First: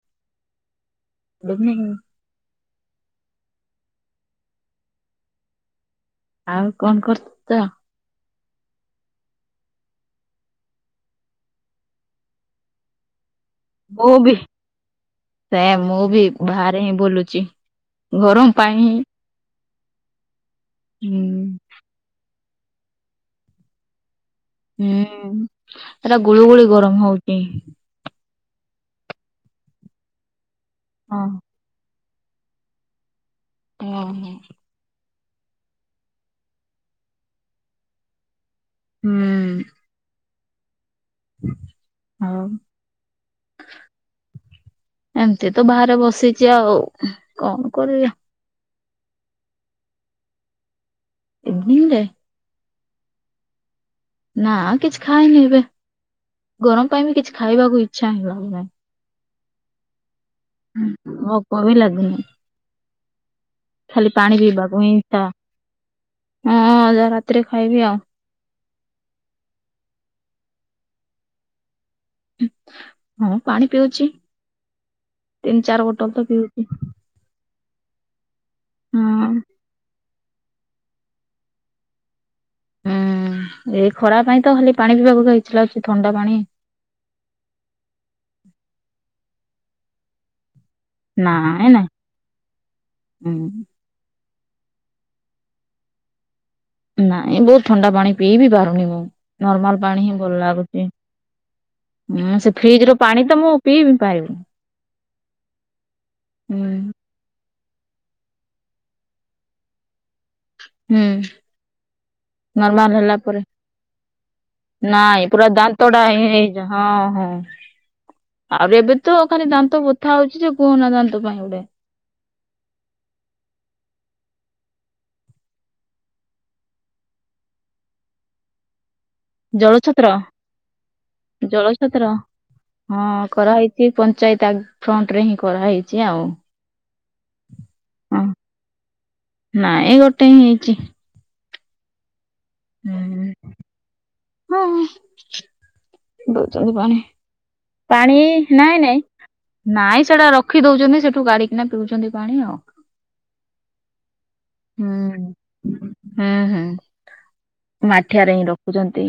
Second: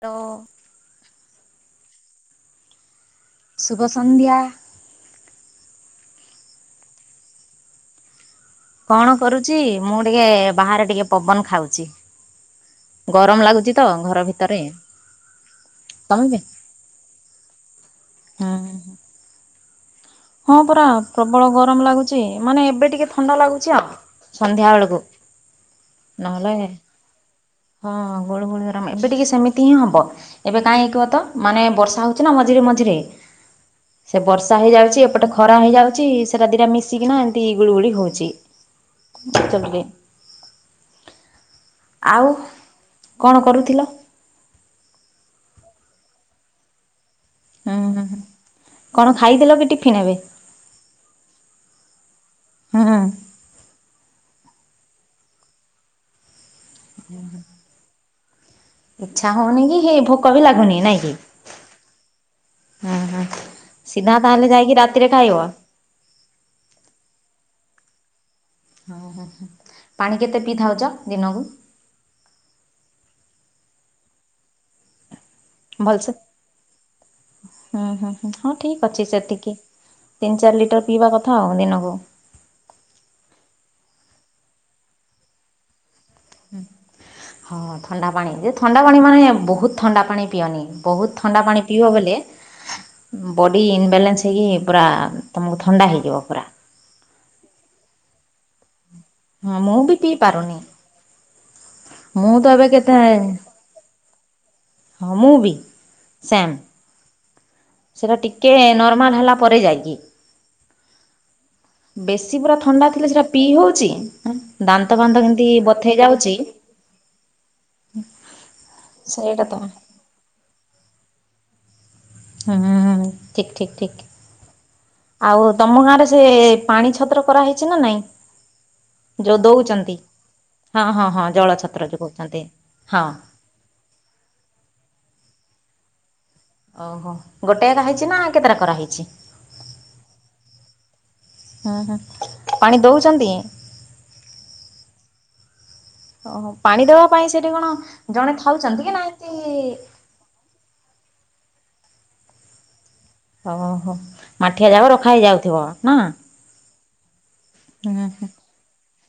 ତ [unintelligible] ଶୁଭ ସନ୍ଧ୍ୟା। ଆଉ କଣ କରୁଚ? କଣ କରୁଚି? ମୁଁ ଟିକେ ବାହାରେ ଟିକେ ପବନ ଖାଉଚି। ଗରମ ଲାଗୁଚି। ମୁଁ ବି ସେ ମୁଁ ବି ଭାର ରେ ହିଁ ବୁଲୁଚି। ହୁଁ ଘରମ ପାଇଁ ହଁ ପରା ହୁଁ ପ୍ରବଳ ଗରମ ଲାଗୁଚି। ମାନେ ଏବେ ଟିକେ ଥଣ୍ଡା ଲାଗୁଚି ଆଉ। ସନ୍ଧ୍ୟା ବେଳକୁ ହୁଁ ଏଟା ଗୁଳୁ ନହେଲେ ଗୁଳି ଗରମ ହଉଚି। ହଁ ଗୁଳୁ ଗୁଳି ଗରମ ଏବେ ଟିକେ ସେମିତି ହିଁ ହବ। ଏବେ କାଇଁ କୁହତ ହଁ। ମାନେ ବର୍ଷା ହଉ ଅଛି ନା ମଝିରେ ମଝିରେ। ସେ ଓହୋ। ବର୍ଷା ହେଇଯାଉଚି। ଏପଟେ ଖରା ହେଇଯାଉଚି। ସେଟା ଦିଟା ମିଶିକିନା ଏମିତି ଗୁଳଗୁଳି ହଉଚି। ହୁଁ। [unintelligible] [inaudible] ଆଉ ହଉ କଣ କରୁଥିଲ? ଏମିତି ତ ବାହାରେ ବସିଚି ଆଉ। କଣ ହୁଁ ହୁଁ କରିବା ହୁଁ କଣ ଖାଇଦେଲ କି ଟିଫିନ୍ ଏବେ? ଏଭିନିଙ୍ଗୀ ରେ। ହୁଁ। ନା କିଛି ଖାଇନି ଏବେ, ଗରମ ପାଇଁ ବି କିଛି ଖାଇବାକୁ ଇଚ୍ଛା ହିଁ ହଉନାହିଁ। ଇଚ୍ଛା ହଉନି କି ହେଇ ଭୋକ ବି ଲାଗୁନି ନାଇଁ କି ଭୋକ ବି ଲାଗୁନି ହୁଁ ହୁଁ। ଖାଲି ସିଧା ପାଣି ତାହେଲେ ପିଇବାକୁ ଯାଇକି ହିଁ ରାତିରେ ଇଚ୍ଛା ଖାଇବ। ହଁ ଅଧ ରାତିରେ ଖାଇବି ଆଉ। ହଁ ହଁ ପାଣି କେତେ ପିଇଥାଉ ଦିନକୁ? ହଁ ପାଣି ପିଉଚି, ତିନି ଚାରି ଭଲସେ ବୋଟଲ ତ ପିଉଚି। ହୁଁ ହୁଁ ହୁଁ ହୁଁ ଠିକ ଅଛି ହଁ। ସେତିକି। ତିନି ଚାରି ଲିଟର ପିଇବା କଥା ଆଉ ଦିନକୁ। ହୁଁ ଏଇ ଖରା ପାଇଁ ତ ଖାଲି ପାଣି ପିଇବାକୁ ଇଚ୍ଛା ଲାଗୁଚି, ଥଣ୍ଡା ପାଣି। ହଁ ଥଣ୍ଡା ପାଣି ଯେ, ଥଣ୍ଡା ପାଣି ମାନେ ବୋହୁତ୍ ଥଣ୍ଡା ପାଣି ପିଅନି। ବହୁତ୍ ଥଣ୍ଡା ପାଣି ନାଇଁ ନାଇଁ ପିଇବ ବୋଲେ। ବଡି ହୁଁ ଇନବାଲାନ୍ସ ହେଇକି। ପୁରା ତୁମକୁ ଥଣ୍ଡା ହେଇଯିବ ପୁରା। ନାଇଁ ବୋହୁତ୍ ଥଣ୍ଡା ପାଣି ପିଇ ବିି ପାରୁନି ମୁଁ। ହଁ ମୁଁ ନର୍ମାଲ୍ ବି ପାଣି ହିଁ ପିଇ ଭଲ୍ ପାରୁନି ଲାଗୁଚି। ମୁଁ ହୁଁ। ତ ସେ ଏବେ ଫ୍ରିଜ୍ ରୁ କେତେ ପାଣି ତ ମୁଁ ପିଇବି ପାରୁନି। ହଁ ମୁଁ ବି। ସେମ୍। ହୁଁ ସେରା ଟିକେ ନର୍ମାଲ୍ ହେଲା। ପରେ ଯାଇକି ହୁଁ। ବେଶୀ ପୁରା ଥଣ୍ଡା ନର୍ମାଲ ଥିଲେ ହେଲା ସେଟା ପରେ ପିଇ ହୋଉଛି। ଦାନ୍ତ ଫାନ୍ତ କେମିତି ବଥେଇ ଯାଉଚି। ଏ ହଁ ହୁଁ। [unintelligible] ଆହୁରି ଏବେ ତ ଖାଲି ଦାନ୍ତ ବଥା ହୋଉଛି ଯେ, କୁହନା ଦାନ୍ତ ପାଇଁ ଗୋଟେ। ହୁଁ ହୁଁ ହୁଁ। ଠିକ୍ ଠିକ୍ ଠିକ୍। ଆଉ ତମ ଗାଁରେ ସେ, ପାଣି ଛତ୍ର କରାହେଇଛି ନା ନାଇଁ? ଯୋଉ ଦୋଉଚନ୍ତି? ଜଳଛତ୍ର ହଁ ହଁ ହଁ ଜଳ ଛତ୍ର ଯୋଉ କହୁଛନ୍ତି। ହଁ। ଏ ପଞ୍ଚାୟତ ଫ୍ରଣ୍ଟରେ କରହେଇଛି ଆଉ ଓହୋଃ। ଗୋଟେ ହେକା ହେଇଛି ନା? ହଁ କେତେଟା କରା ହେଇଛି? ନାଇଁ ଗୋଟେ ହିଁ ହେଇଛି ହୁଁ ହୁଁ। ପାଣି ଦୋଉଛନ୍ତି? ହୁଁ ହୁଁ। ଓହୋ ଦୋଉଚନ୍ତି ପାଣି। ଦେବା ପାଇଁ ସେଠି କଣ ପାଣି ଜଣେ ନାଇଁ ଥାଉଛନ୍ତି କି ନା ନାଇଁ ଏମିତି ନାଇଁ ସେଇଟା ରଖି ଦୋଉଛନ୍ତି। ସେଠୁ କାଢିକିନା ପିଉଛନ୍ତି। ପାଣି ଆଉ। ଆଉ ହଁ ହଁ। ମାଠିଆ ଯାକ ହୁଁ ରଖା ହେଇ ଯାଉଥିବ ନା? ହୁଁ ମାଠିଆ ହୁଁ ରେ ହିଁ ରଖୁଚନ୍ତି।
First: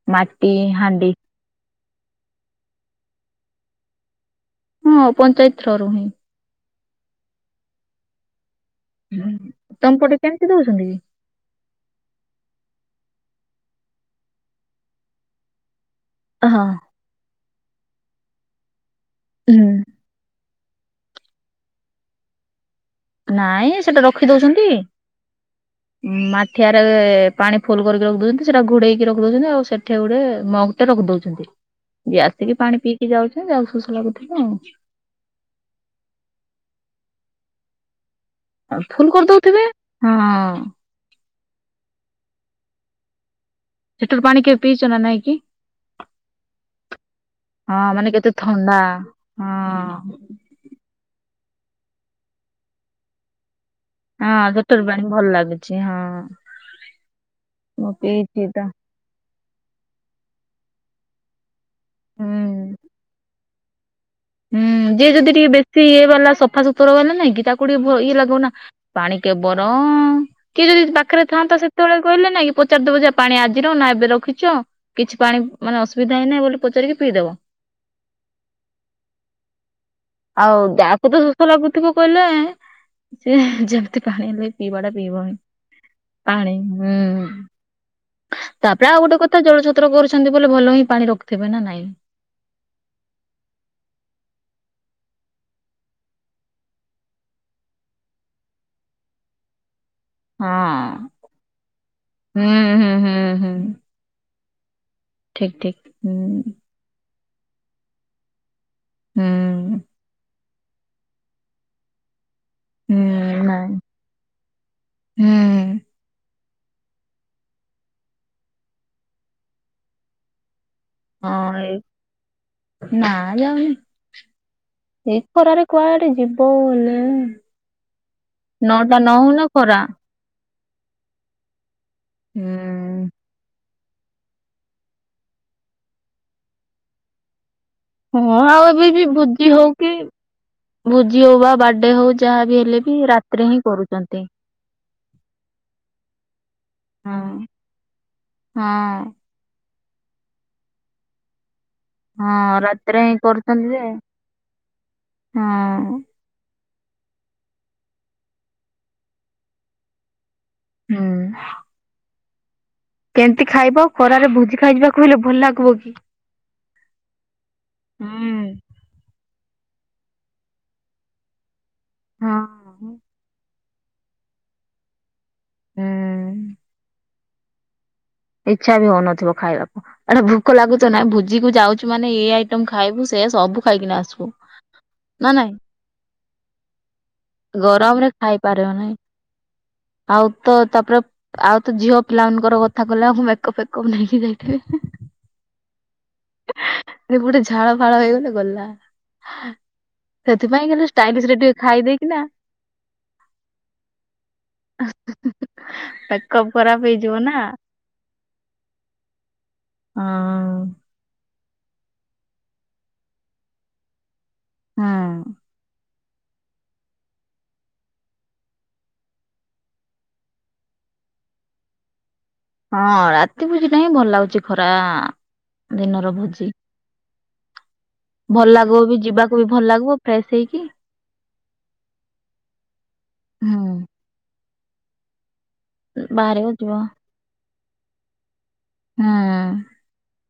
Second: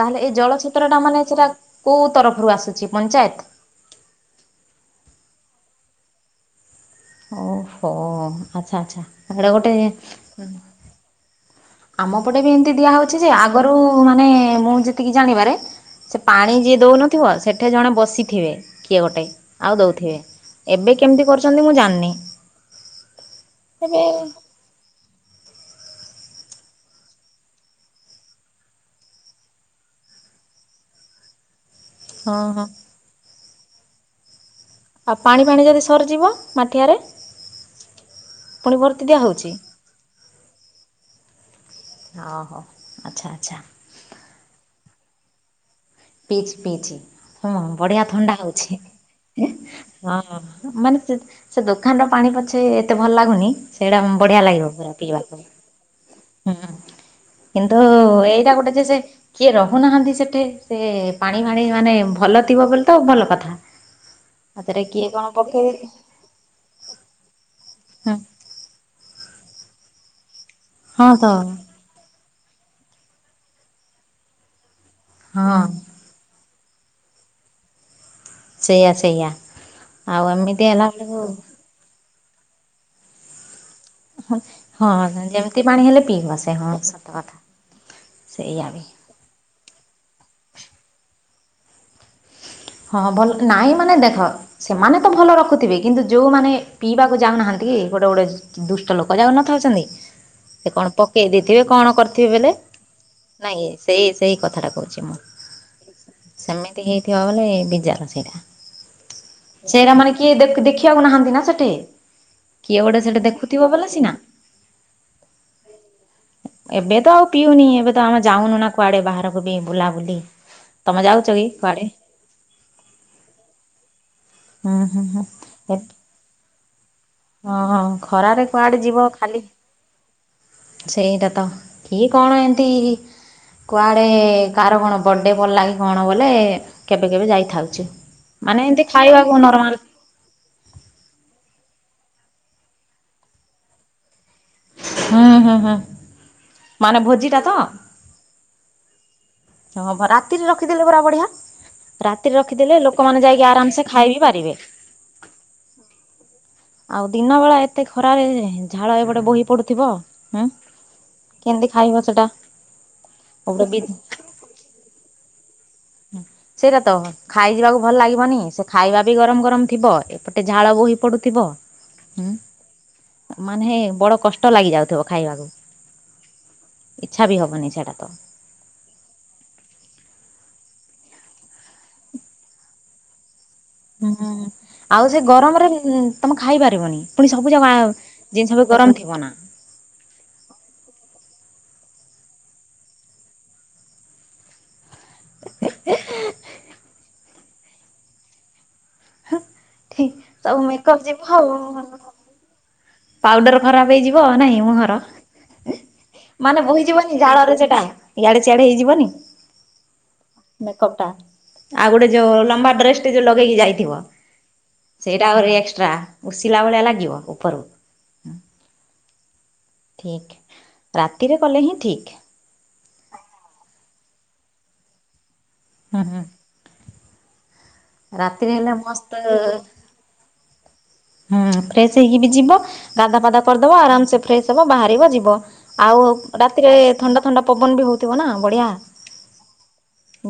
ତାହେଲେ ଏଇ ଜଳ ଛତ୍ରଟା ମାନେ ସେଟା କୋଉ ତରଫରୁ ଆସୁଛି ପଞ୍ଚାୟେତ୍? ହଁ ପଞ୍ଚାୟତ ଥ୍ରୋରୁ ହିଁ। ଓ ହୋଃ। ଆଚ୍ଛା ଆଚ୍ଛା। ତ ସେଇଟା ଗୋଟେ ତମ ପଟେ କେମିତି ଦଉଛନ୍ତି କି? ଆମ ପଟେ ବି ଏମିତି ଦିଆ ହୋଉଛି ଯେ, ଆଗରୁ ମାନେ ମୁଁ ଯେତିକି ଜାଣିବାରେ ସେ ପାଣି ହଁ ଯିଏ ଦୋଉନଥିବ? ସେଠେଏ ଜଣେ ବସିଥିବେ, କିଏ ଗୋଟେ? ହୁଁ। ଆଉ ଦଉଥିବେ। ଏବେ କେମିତି କରୁଛନ୍ତି। ମୁଁ ଜାଣିନି। ନାଇଁ ଏବେ ସେଟା ରଖି ଦଉଛନ୍ତି। [inaudible] ମାଠିଆରେ ପାଣି ଫୁଲ୍ କରିକି ରଖି ଦୋଉଛନ୍ତି। ସେଟା ଘୋଡ଼େଇକି ରଖି ଦୋଉଛନ୍ତି। ଆଉ ସେଠି ଗୋଟେ ମଗ୍ ଟେ ରଖି ଦଉଛନ୍ତି। [unintelligible] ଯିଏ ଆସିକି ହଁ ପାଣି ପିଇକି ଯାଉଛି ଯାହାକୁ ଶୋଷ ଲାଗୁଥିବ ଆଉ। ଆଉ ପାଣି ଫାଣି ଯଦି ସରିଯିବ ମାଠିଆରେ। ପୁଣି ଆଉ ଭର୍ତ୍ତି ଫୁଲ୍ କରି ଦିଆହଉଛି। ଦୋଉଥିବେ ହଁ। ଅ ହଉ ଆଚ୍ଛା ଆଚ୍ଛା। ସେଥିରୁ ପାଣି କେବେ ପିଇଛ ନା ନାଇଁ କି। ପିଇଚି ପିଇଚି ହଁ ବଢ଼ିଆ ଥଣ୍ଡା ହୋଉଛି ହଁ ହଁ। ମାନେ ସେତ୍ ସେ ଦୋକାନର ପାଣି ପଛେ ଏତେ ଭଲ୍ ଲାଗୁନି। ସେଇଟା ହଁ ବଢ଼ିଆ ସଟର ଲାଗିବ ପାଣି ଭଲ ପିଇବାକୁ ଲାଗୁଛି ହଁ ହୁଁ। କିନ୍ତୁ ମୁଁ ପିଇଛି ଏଇଟା ତ ଗୋଟେ ଯେ ସେ କିଏ ରହୁ ନାହାନ୍ତି ସେଠେ ସେ ପାଣି, ଫାଣି ମାନେ ଭଲ ଥିବ ହୁଁ। ବୋଲି ତ ଭଲ କଥା। ହୁଁ ଆଉ ଥରେ ଯିଏ କିଏ କଣ ଯଦି ଟିକେ ପକେଇ ବେଶୀ ଇଏ ବାଲା ସଫା ସୁତୁର୍ ବାଲା ନାଇଁ କି ତାକୁ ଟିକେ ଭୟ ଇଏ ହଁ ଲାଗିବ ନା ପାଣି କେବର କିଏ ଯଦି ହଁ ତ ପାଖରେ ଥାଆନ୍ତାସେ ଯେ ତେବେଳେ କହିଲେ ନାଇଁ କି ପଚାରିଦବ ଯେ ପାଣି ଆଜିର ନା ଏବେ ରଖିଛ କିଛି ପାଣି ହଁ ମାନେ ଅସୁ ଧୁଇ ଧାଇନେ ବୋଲି ପଚାରିକି ପିଇ ଦବ। ସେଇଆ ସେଇଆ। ଆଉ ଏମିତି ହେଲା ଯାହାକୁ ବେଳକୁ ତ ଶୋଷ ଲାଗୁଥିବ କହିଲେ ସିଏ ଯାହା। ଏତେ ପାଣି ହେଲେ ପିଇବା ହଁ ଟା ପିଇବନି ଯେମିତି ପାଣି ହେଲେ ପିଇବ ସେ ପାଣି ହଁ ହୁଁ। ସତ କଥା ସେଇଆ ବି। ତାପରେ ଆଉ ଗୋଟେ କଥା ଜଳଛତ୍ର କରୁଛନ୍ତି ବୋଲେ ଭଲ ହିଁ ପାଣି ରଖିଥିବେ ନା ନାଇଁ। ହଁ ଭଲ ନାଇଁ ମାନେ ଦେଖ। ସେମାନେ ତ ଭଲ ରଖୁଥିବେ କିନ୍ତୁ ଯୋଉମାନେ ପିଇବାକୁ ଯାଉନାହାନ୍ତି ଗୋଟେ ଗୋଟେ। ଦୁଷ୍ଟ ଲୋକ ଯାଉ ନଥାଉଛନ୍ତି। ସେ କଣ ପକେଇ ଦେଇଥିବେ କଣ କରିଥିବେ ବୋଲେ ନାଇଁ ସେଇ ସେଇ କଥାଟା କହୁଛି ମୁଁ। ଠିକ ଠିକ ହୁଁ। ହେଇଥିବା ବେଲେ ବିଜା ର ଷେଇଟା। ହୁଁ। ସେଇରା ମାନେ କିଏ ଦେଖିବାକୁ ନାହାନ୍ତି ନା ସେଠି। କିଏ ଗୋଟେ ସେଟି ଦେଖୁଥିବ ବୋଲେ ସିନା। ଉଁ। ଏବେ ତ ଆଉ ପିଉନି ଏବେ ତ ଆମେ ଯାଉନୁ ନା କୁଆଡେ ବାହାରକୁ ବି ବୁଲାବୁଲି। ତମେ ଯାଉଛ କି ହଁ କୁଆଡେ ଏ ନା ଯାଉନି। ହୁଁ ହୁଁ ଏଇ ହୁଁ ଖରାରେ କୁଆଡେ ଯିବ ବୋଲେ ହଁ ଖରାରେ କୁଆଡେ ନଅଟା ଯିବ ଖାଲି ନହୁଉନ। ଖରା। ସେଇଟା ତ କି କଣ ଏମିତି। ହୁଁ କୁଆଡ଼େ କାହାର କଣ ବର୍ଥଡ଼େ ପଡ଼ିଲାଗି କଣ ଗଲେ କେବେ କେବେ ଯାଇଥାଉଛି। ହଁ ଆଉ ଏବେ ବି ଭୁଜି ହଉ କି। ଭୁଜି ହଉ ବା ବାର୍ଡେ ହଉ ଯାହାବି ହେଲେ ବି ରାତିରେ ହିଁ କରୁଛନ୍ତି। ହୁଁ ହୁଁ ହୁଁ ମାନେ ଭୋଜି ହଁ ଟା ତ। ହଁ। ହ ହବ ରାତିରେ ରଖିଦେଲେ ପୁରା ବଢିଆ। ରାତିରେ ହଁ ରଖିଦେଲେ ରାତିରେ ହିଁ ଲୋକମାନେ ଯାଇକି କରୁଛନ୍ତି ଆରାମ ଯେ ସେ ଖାଇ ବିି ପାରିବେ। ହଁ ଆଉ ଦିନ ବେଳା ଏତେ ଖରାରେ ଝାଳ ଏପଟେ ବୋହି ପଡୁଥିବ ହୁଁ। ହୁଁ। କେମିତି ଖାଇବ ସେଟା। କେମିତି ଗୋଟେ ବି ଖାଇବ ଖରାରେ ଭୁଜି ଖାଇଯିବାକୁ ହେଲେ ଭଲ ଲାଗୁବ କି। ହଁ ସେଇଟା ତ ଖାଇଯିବାକୁ ଭଲ ଲାଗିବନି ହୁଁ ସେ ଖାଇବା ବି ଗରମ ଗରମ ଥିବ ଏପଟେ ଝାଳ ବୋହି ପଡ଼ୁଥିବ। ହଁ ମାନେ ବଡ଼ କଷ୍ଟ ଲାଗିଯାଉଥିବ ଖାଇବାକୁ ହୁଁ ଇଚ୍ଛା ବି ହେବନି ସେଇଟା ତ। ଇଚ୍ଛା ବି ହଉନଥିବ ଖାଇବାକୁ। ଏଟା ଭୋକ ଲାଗୁଛ ନା ଭୋଜି କୁ ଯାଉଛୁ ମାନେ ଏଇ ଆଇଟମ ଖାଇବୁ ସେ ସବୁ ଖାଇକିନା ଆସିବୁ। ହୁଁ। ଆଉ ସେ ନା ନାଇଁ ଗରମରେ ତମେ ଖାଇ ପାରିବନି ପୁଣି ସବୁ ଜାଗା ଗରମରେ ଜିନିଷ ବି ଖାଇପାରିବ ନାହିଁ ଗରମ ଥିବ ନା। ଆଉ ତ ତାପରେ ଆଉ ତ ଝିଅ ପିଲାମାନଙ୍କର କ କଥା କହଲା ମେକପ୍ ଫେକପ୍ ନେଇକି ଯାଇଥିବେ। [unintelligible] ଗୋଟେ ଝାଳ ଫାଳ ହେଇଗଲେ ଗଲା। ଠିକ ସବୁ ସେଥିପାଇଁ କଲି ମେକଅପ୍ ଯିବ ଷ୍ଟାଇଲିଶ ରେ ଆଉ। ଟିକେ ଖାଇଦେଇକିନା ପାଉଡର ଖରାପ ହେଇଯିବ ନାଇଁ ମୁହର ମେକଅପ୍ ମାନେ ଖରାପ ହେଇଯିବ ବୋହିଯିବନି ନା। ଝାଳରେ ସେଟା। ୟାଡେିଆଡେ ହେଇଯିବନି। ହଁ। ମେକଅପ୍ ଟା ଆଉ ଗୋଟେ ଯୋଉ ଲମ୍ବା ଡ୍ରେସଟେ ଯୋଉ ଲଗେଇକି ଯାଇଥିବ। ସେଇଟା ହୁଁ ଆହୁରି ଏକ୍ସଟ୍ରା ଉସିଲା ଭଳିଆ ଲାଗିବ ଉପରକୁ। ଠିକ୍ ରାତିରେ କଲେ ହିଁ ଠିକ୍। ହଁ ରାତି ଭୋଜି ଟା ହିଁ ଭଲ ଲାଗୁଛି ଖରା ହୁଁ ଦିନର ହୁଁ ଭୋଜି। ରାତିରେ ଭଲ ହେଲେ ଲାଗିବ ବି ଯିବାକୁ ବି ମସ୍ତ ଭଲ ଲାଗିବ ଫ୍ରେଶ ହେଇକି। ହୁଁ ଫ୍ରେଶ ହେଇକି ବି ଯିବ ଗାଧା ଫାଧା ହୁଁ କରିଦବ ଆରାମ ସେ ଫ୍ରେଶସ ହବ ବାହାରିବ ଯିବ। ଆଉ ବାହାରିବ ରାତିରେ ଯିବ। ଥଣ୍ଡା ଥଣ୍ଡା ପବନ ବି ହଉଥିବ ନା ବଢିଆ। ହୁଁ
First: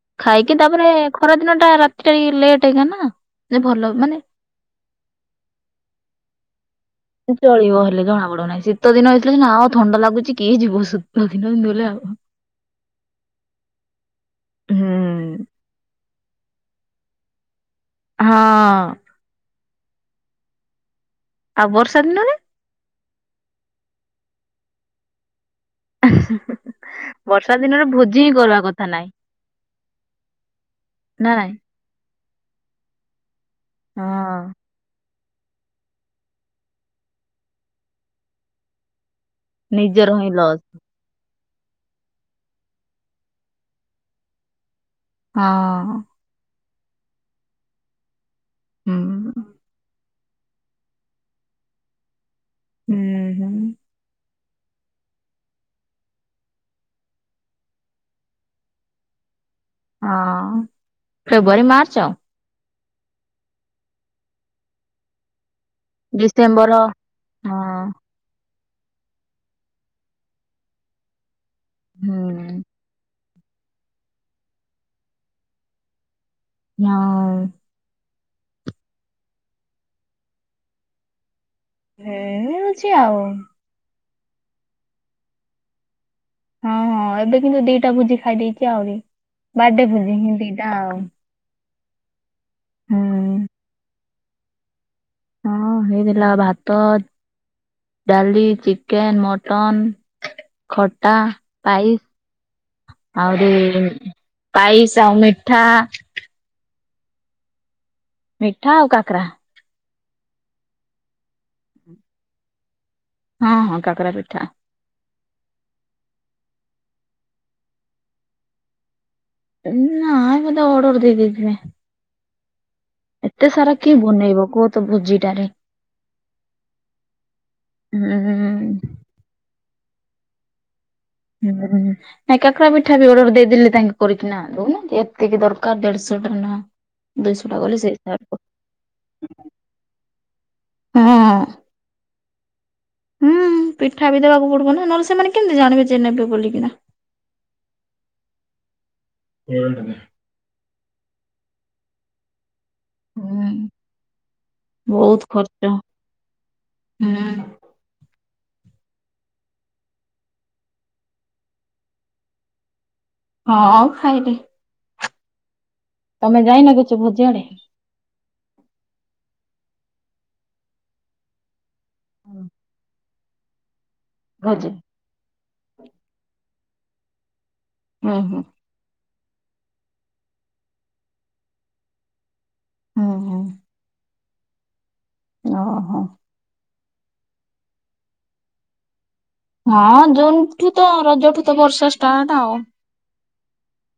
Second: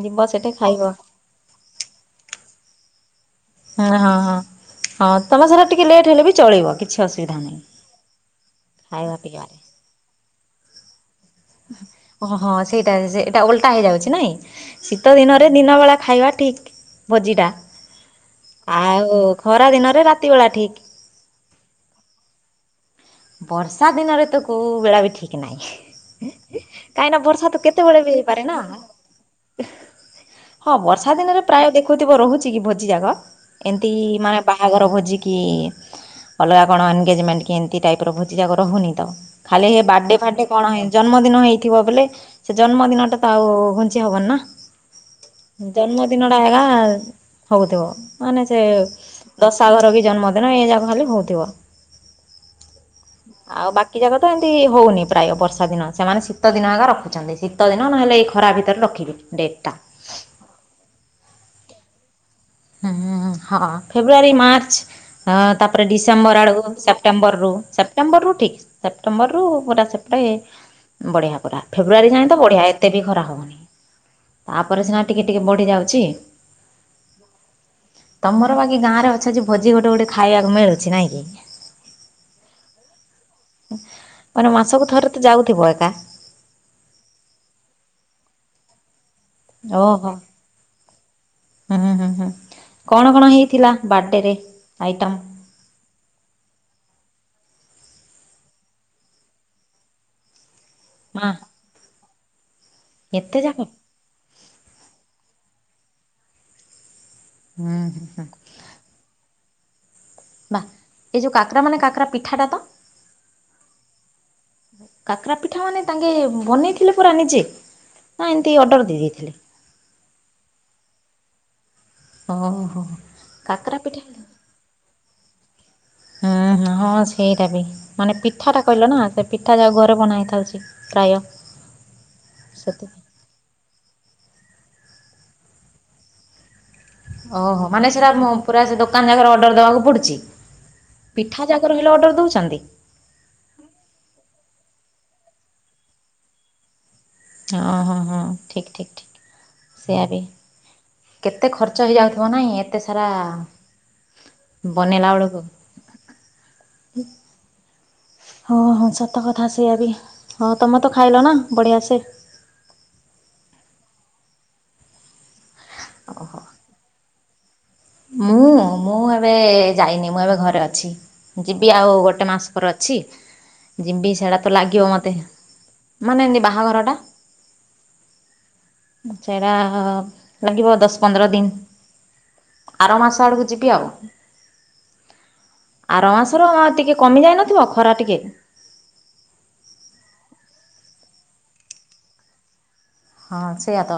ଯିବ ସେଠି ଖାଇକି ଖାଇବ ତାପରେ ଖରା ଦିନ ଟା ରାତି ଟା ଟ ଲେଟ୍ ହେଇଗା ନା। ଯେ ହଁ ଭଲ ହଁ ମାନେ ହଁ ହଁ ତମେ ସାରା ଟିକେ ଲେଟ୍ ହେଲେ ବି ଚଳିବ। କିଛି ଅସୁବିଧା ନାହିଁ ଚଳିବ ହେଲେ ଜଣା ପଡୁନାହିଁ ଶୀତ ଦିନ ଖାଇବା ହେଇଥିଲା ନା ପିଇବାରେ। ଆଉ ଥଣ୍ଡା ଲାଗୁଛି କିଏ ଯିବ। ଦିନ ଏମିତି ହେଲେ ଆଉ। ହ ହଁ ସେଇଟା ଏଇଟା ଓଲଟା ହେଇଯାଉଛି ନାଇଁ ଶୀତ ହୁଁ ଦିନରେ ଦିନ ବଳା ଖାଇବା ଠିକ ଭୋଜି ଟା ହଁ ଆଉ ଖରାଦିନରେ ରାତିବେଳା ଠିକ୍। ଆଉ ବର୍ଷା ଦିନରେ? ବର୍ଷା ଦିନରେ ତ କେଉଁବେଳା ବି ଠିକ୍ ନାହିଁ। କାହିଁ ନାି ବର୍ଷା ତ ଦିନରେ କେତେବେଳେ ବି ଭୋଜି ହିଁ ହେଇପାରେ ନା। କରିବା କଥା ନାଇଁ ହଁ ବର୍ଷା ନା ଦିନରେ ନାଇଁ ପ୍ରାୟ ଦେଖ କହୁଥିବ ରହୁଛି କି ଭୋଜି ଯାକ ଏମତି ମାନେ ହଁ ବାହାଘର ଭୋଜି କି ଅଲଗା କଣ ଏନଗେଜମେଣ୍ଟ କି ଏମତି ଟାଇପ ର ଭୂତି ଯାକ ରହୁନି ତ ଖାଲି ନିଜର ବାର୍ଡେ ହିଁ ଫାର୍ଡେ ଲସ୍ କଣ ଜନ୍ମଦିନ ହେଇଥିବ ବୋଲେ ସେ ଜନ୍ମଦିନଟା ତ ଆଉ ଘୁଞ୍ଚି ହବନି ନା। ହଁ ଜନ୍ମଦିନ ଟା ଏଗା ହଉୁଥିବ। ମାନେ ସେ ହୁଁ। ଦଶା ଘର କି ଜନ୍ମଦିନ ଏ ଯାକ ଖାଲି ହେଉଥିବ। ହୁଁ ହୁଁ ଆଉ ବାକି ଜାକ ଏମିତି ହେଉନି ପ୍ରାୟ ବର୍ଷା ଦିନ ସେମାନେ ଶୀତ ଦିନ ଆଗା ରଖୁଛନ୍ତି ଶୀତଦିନ ନହେଲେ ଏଇ ଖରା ଭିତରେ ରଖିବି। ଡେଟା ହଁ ଫେବୃଆରୀ ମାର୍ଚ୍ଚ ଆଉ। ହୁଁ ହଁ ଫେବୃଆାରୀ ମାର୍ଚ୍ଚ। ହଁ ତାପରେ ଡିସେମ୍ବର ଆଡକୁ ସେପ୍ଟେମ୍ବର ରୁ ହଁ ସେପ୍ଟେମ୍ବର ରୁ ଠିକ୍। ସେପ୍ଟେମ୍ବରରୁୁ ପୁରା ସେପଟେ ବଢ଼ିଆ ପୁରା। ଫେବୃୟରୀ ହୁଁ ଜାଣି ତ ବଢ଼ିଆ ଏତେ ବି ଖରା ହେବନି ତାପରେ ସିନା ଟିକିଏ ଟିକେ ବଢ଼ିଯାଉଛି। ନାଁ [unintelligible] ତମର ବାକି ଗାଁରେ ଅଛଯେ ଭୋଜି ଗୋଟେ ଗୋଟେ ଖାଇବାକୁ ମିଳୁଛି ନାଇଁ କି? ହେଏ ମିଳୁଛି ଆଉ। ମାନେ ମାସକୁ ଥରେ ତ ଯାଉଥିବ ଏକା। ହଁ ହଁ ଏବେ କିନ୍ତୁ ଦିଇଟା ଭୋଜି ଖାଇଦେଇଛି ଆହୁରି ବାର୍ଥଡେଇ ଓହୋ ଭୋଜି ଦିଇଟା ଆଉ ହୁଁ ହୁଁ ହୁଁ ହୁଁ କଣ କଣ ହେଇଥିଲା ବାଟରେ ଆଇଟମ। ହଁ ହେଇଥିଲା ଭାତ ଡାଲି, ଚିକେନ, ମଟନ୍। ଖଟା, ମା ପାଇସ୍, ଏତେ ଆହୁରି ଯାକ ପାଇାଇସ୍, ଆଉ ମିଠା ହୁଁ ହୁଁ। ମିଠା, ଆଉ କାକରା। ନାଁ ଏ ଯେଉଁ କାକରା, ମାନେ କାକରା ପିଠାଟା ତ। ହଁ ହଁ, କାକରା ପିଠା କାକରା ପିଠା, ମାନେ ତାଙ୍କେ ବନେଇଥିଲେ ପୁରା ନିଜେ ନାଁ, ଏମିତି ଅର୍ଡ଼ର ଦେଇ ଦେଇଥିଲି। ନାଁ ବୋଧେ ଅର୍ଡର ଦେଇଥିଲି ଓହୋ। ଏତେ ସାରା କାକରା କିଏ ପିଠା ହୁଁ ବନେଇବ କୁହ ତ ଭୋଜିଟାରେ ହଁ ହଁ ସେଇଟା ବିି ମାନେ ହୁଁ ହୁଁ ପିଠାଟା କହିଲନା ସେ ପିଠା ଯାକ ଘରେ ବନା ହେଥାଉଛି ପ୍ରାୟ [unintelligible] କାକା ପିଠା ସେଥିପାଇଁ। ଅର୍ଡର ଦେଇଦେଲେ ତାଙ୍କ୍ କରିକିନା ଦେଉନାହାନ୍ତି ଏତିକି ଦରକାର ଦେଢଶହ ନାଁ ଓହୋ ମାନେ ସେଟା ପୁରା ସେ ଦୋକାନ ଜାକ ଅର୍ଡର ଦେବାକୁ ପଡୁଛି ହଁ ପିଠା ଯା ରହିଲେ ଅର୍ଡର ଦଉଛନ୍ତି। ହୁଁ ପିଠା ବି ଦେବାକୁ ପଡିବ ନା, ନହେଲେ ସେମାନେ କେମିତି ଜାଣିବେ ଯେ ନେବେ ବୋଲିକିନା ହଁ ହଁ ହଁ ଠିକ୍ ଠିକ୍ ଠିକ୍ ସେଇଆ ହୁଁ ବି କେତେ ଖର୍ଚ୍ଚ ହେଇଯାଉଥିବ ନହିଁ ଏତେ ସାରା ବନେଇଲା ବହୁତ ବେଳକୁ। ଖର୍ଚ୍ଚ ହୁଁ। ହଁ ହଁ ସତ କଥା ସେଇଆ ବି। ହଁ ତୁମେ ତ ଖାଇଲ ନା, ବଢ଼ିଆ ସେ। ହଁ ଖାଇଲି। ତମେ ଯାଇନ କିଛ ଭୋଜିଆଡେ? ମୁଁ ମୁଁ ଏବେ ଯାଇନି ମୁଁ ଏବେ ଘରେ ଅଛି। ଯିବି ଆଉ ଗୋଟେ ମାସ ପରେ ଅଛି ଯିବି। ସେଇଟା ତ ଭୋଜି ଲାଗିବ ମୋତେ। ମାନେ ଏମ୍ତି ବାହାଘର ଟା। ଓହୋ। ସେଡ଼ା [unintelligible] ଲାଗିବ, ଦଶ ପନ୍ଦର ଦିନ। ହୁଁ ଆରମାସ ହୁଁ ଆଡ଼କୁ ଯିବି ଆଉ, ଓହୋ। ଆରମାସ। ଥର ଟିକେ କମି ଯାଇନଥିବ ଖରା ଟିକେ? ହଁ ଜୁନ୍ ଠୁ ତ, ରଜଠୁ ତ ବର୍ଷା ଷ୍ଟାର୍ଟ ଆଉ। ହଁ ସେଇଆ ତ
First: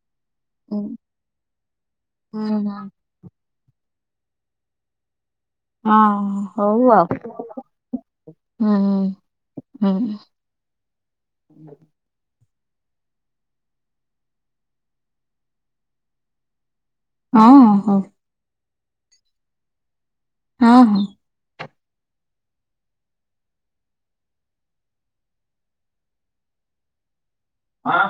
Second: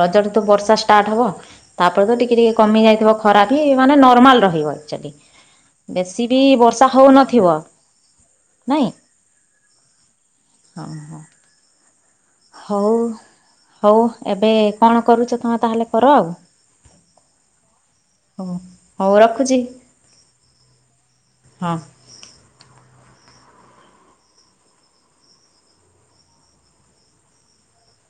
ରଜଠୁ ତୁ ବର୍ଷା ହୁଁ ଷ୍ଟାର୍ଟ ହବ ତାପରେ ତ ଟିକେ ଟିକେ ହୁଁ କମି ଯାଇଥିବ। ଖରାପି ମାନେ ନର୍ମାଲ୍ ରହିବ ଯଦି? ହଁ ବେଶୀ ବି ବର୍ଷା ହଉ ଆଉ। ହେଉନଥିବ ହୁଁ ନାଇଁ? ହୁଁ ହଁ ହଁ। ହଉ ହଉ ଏବେ କଣ କରୁଛ ତୁମେ ତାହେଲେ କର ଆଉ। ହଁ ହଉ। ହୋଉ ହୋଉ ରଖୁଛି। ହଁ ହଁ। ହଁ। ହଁ।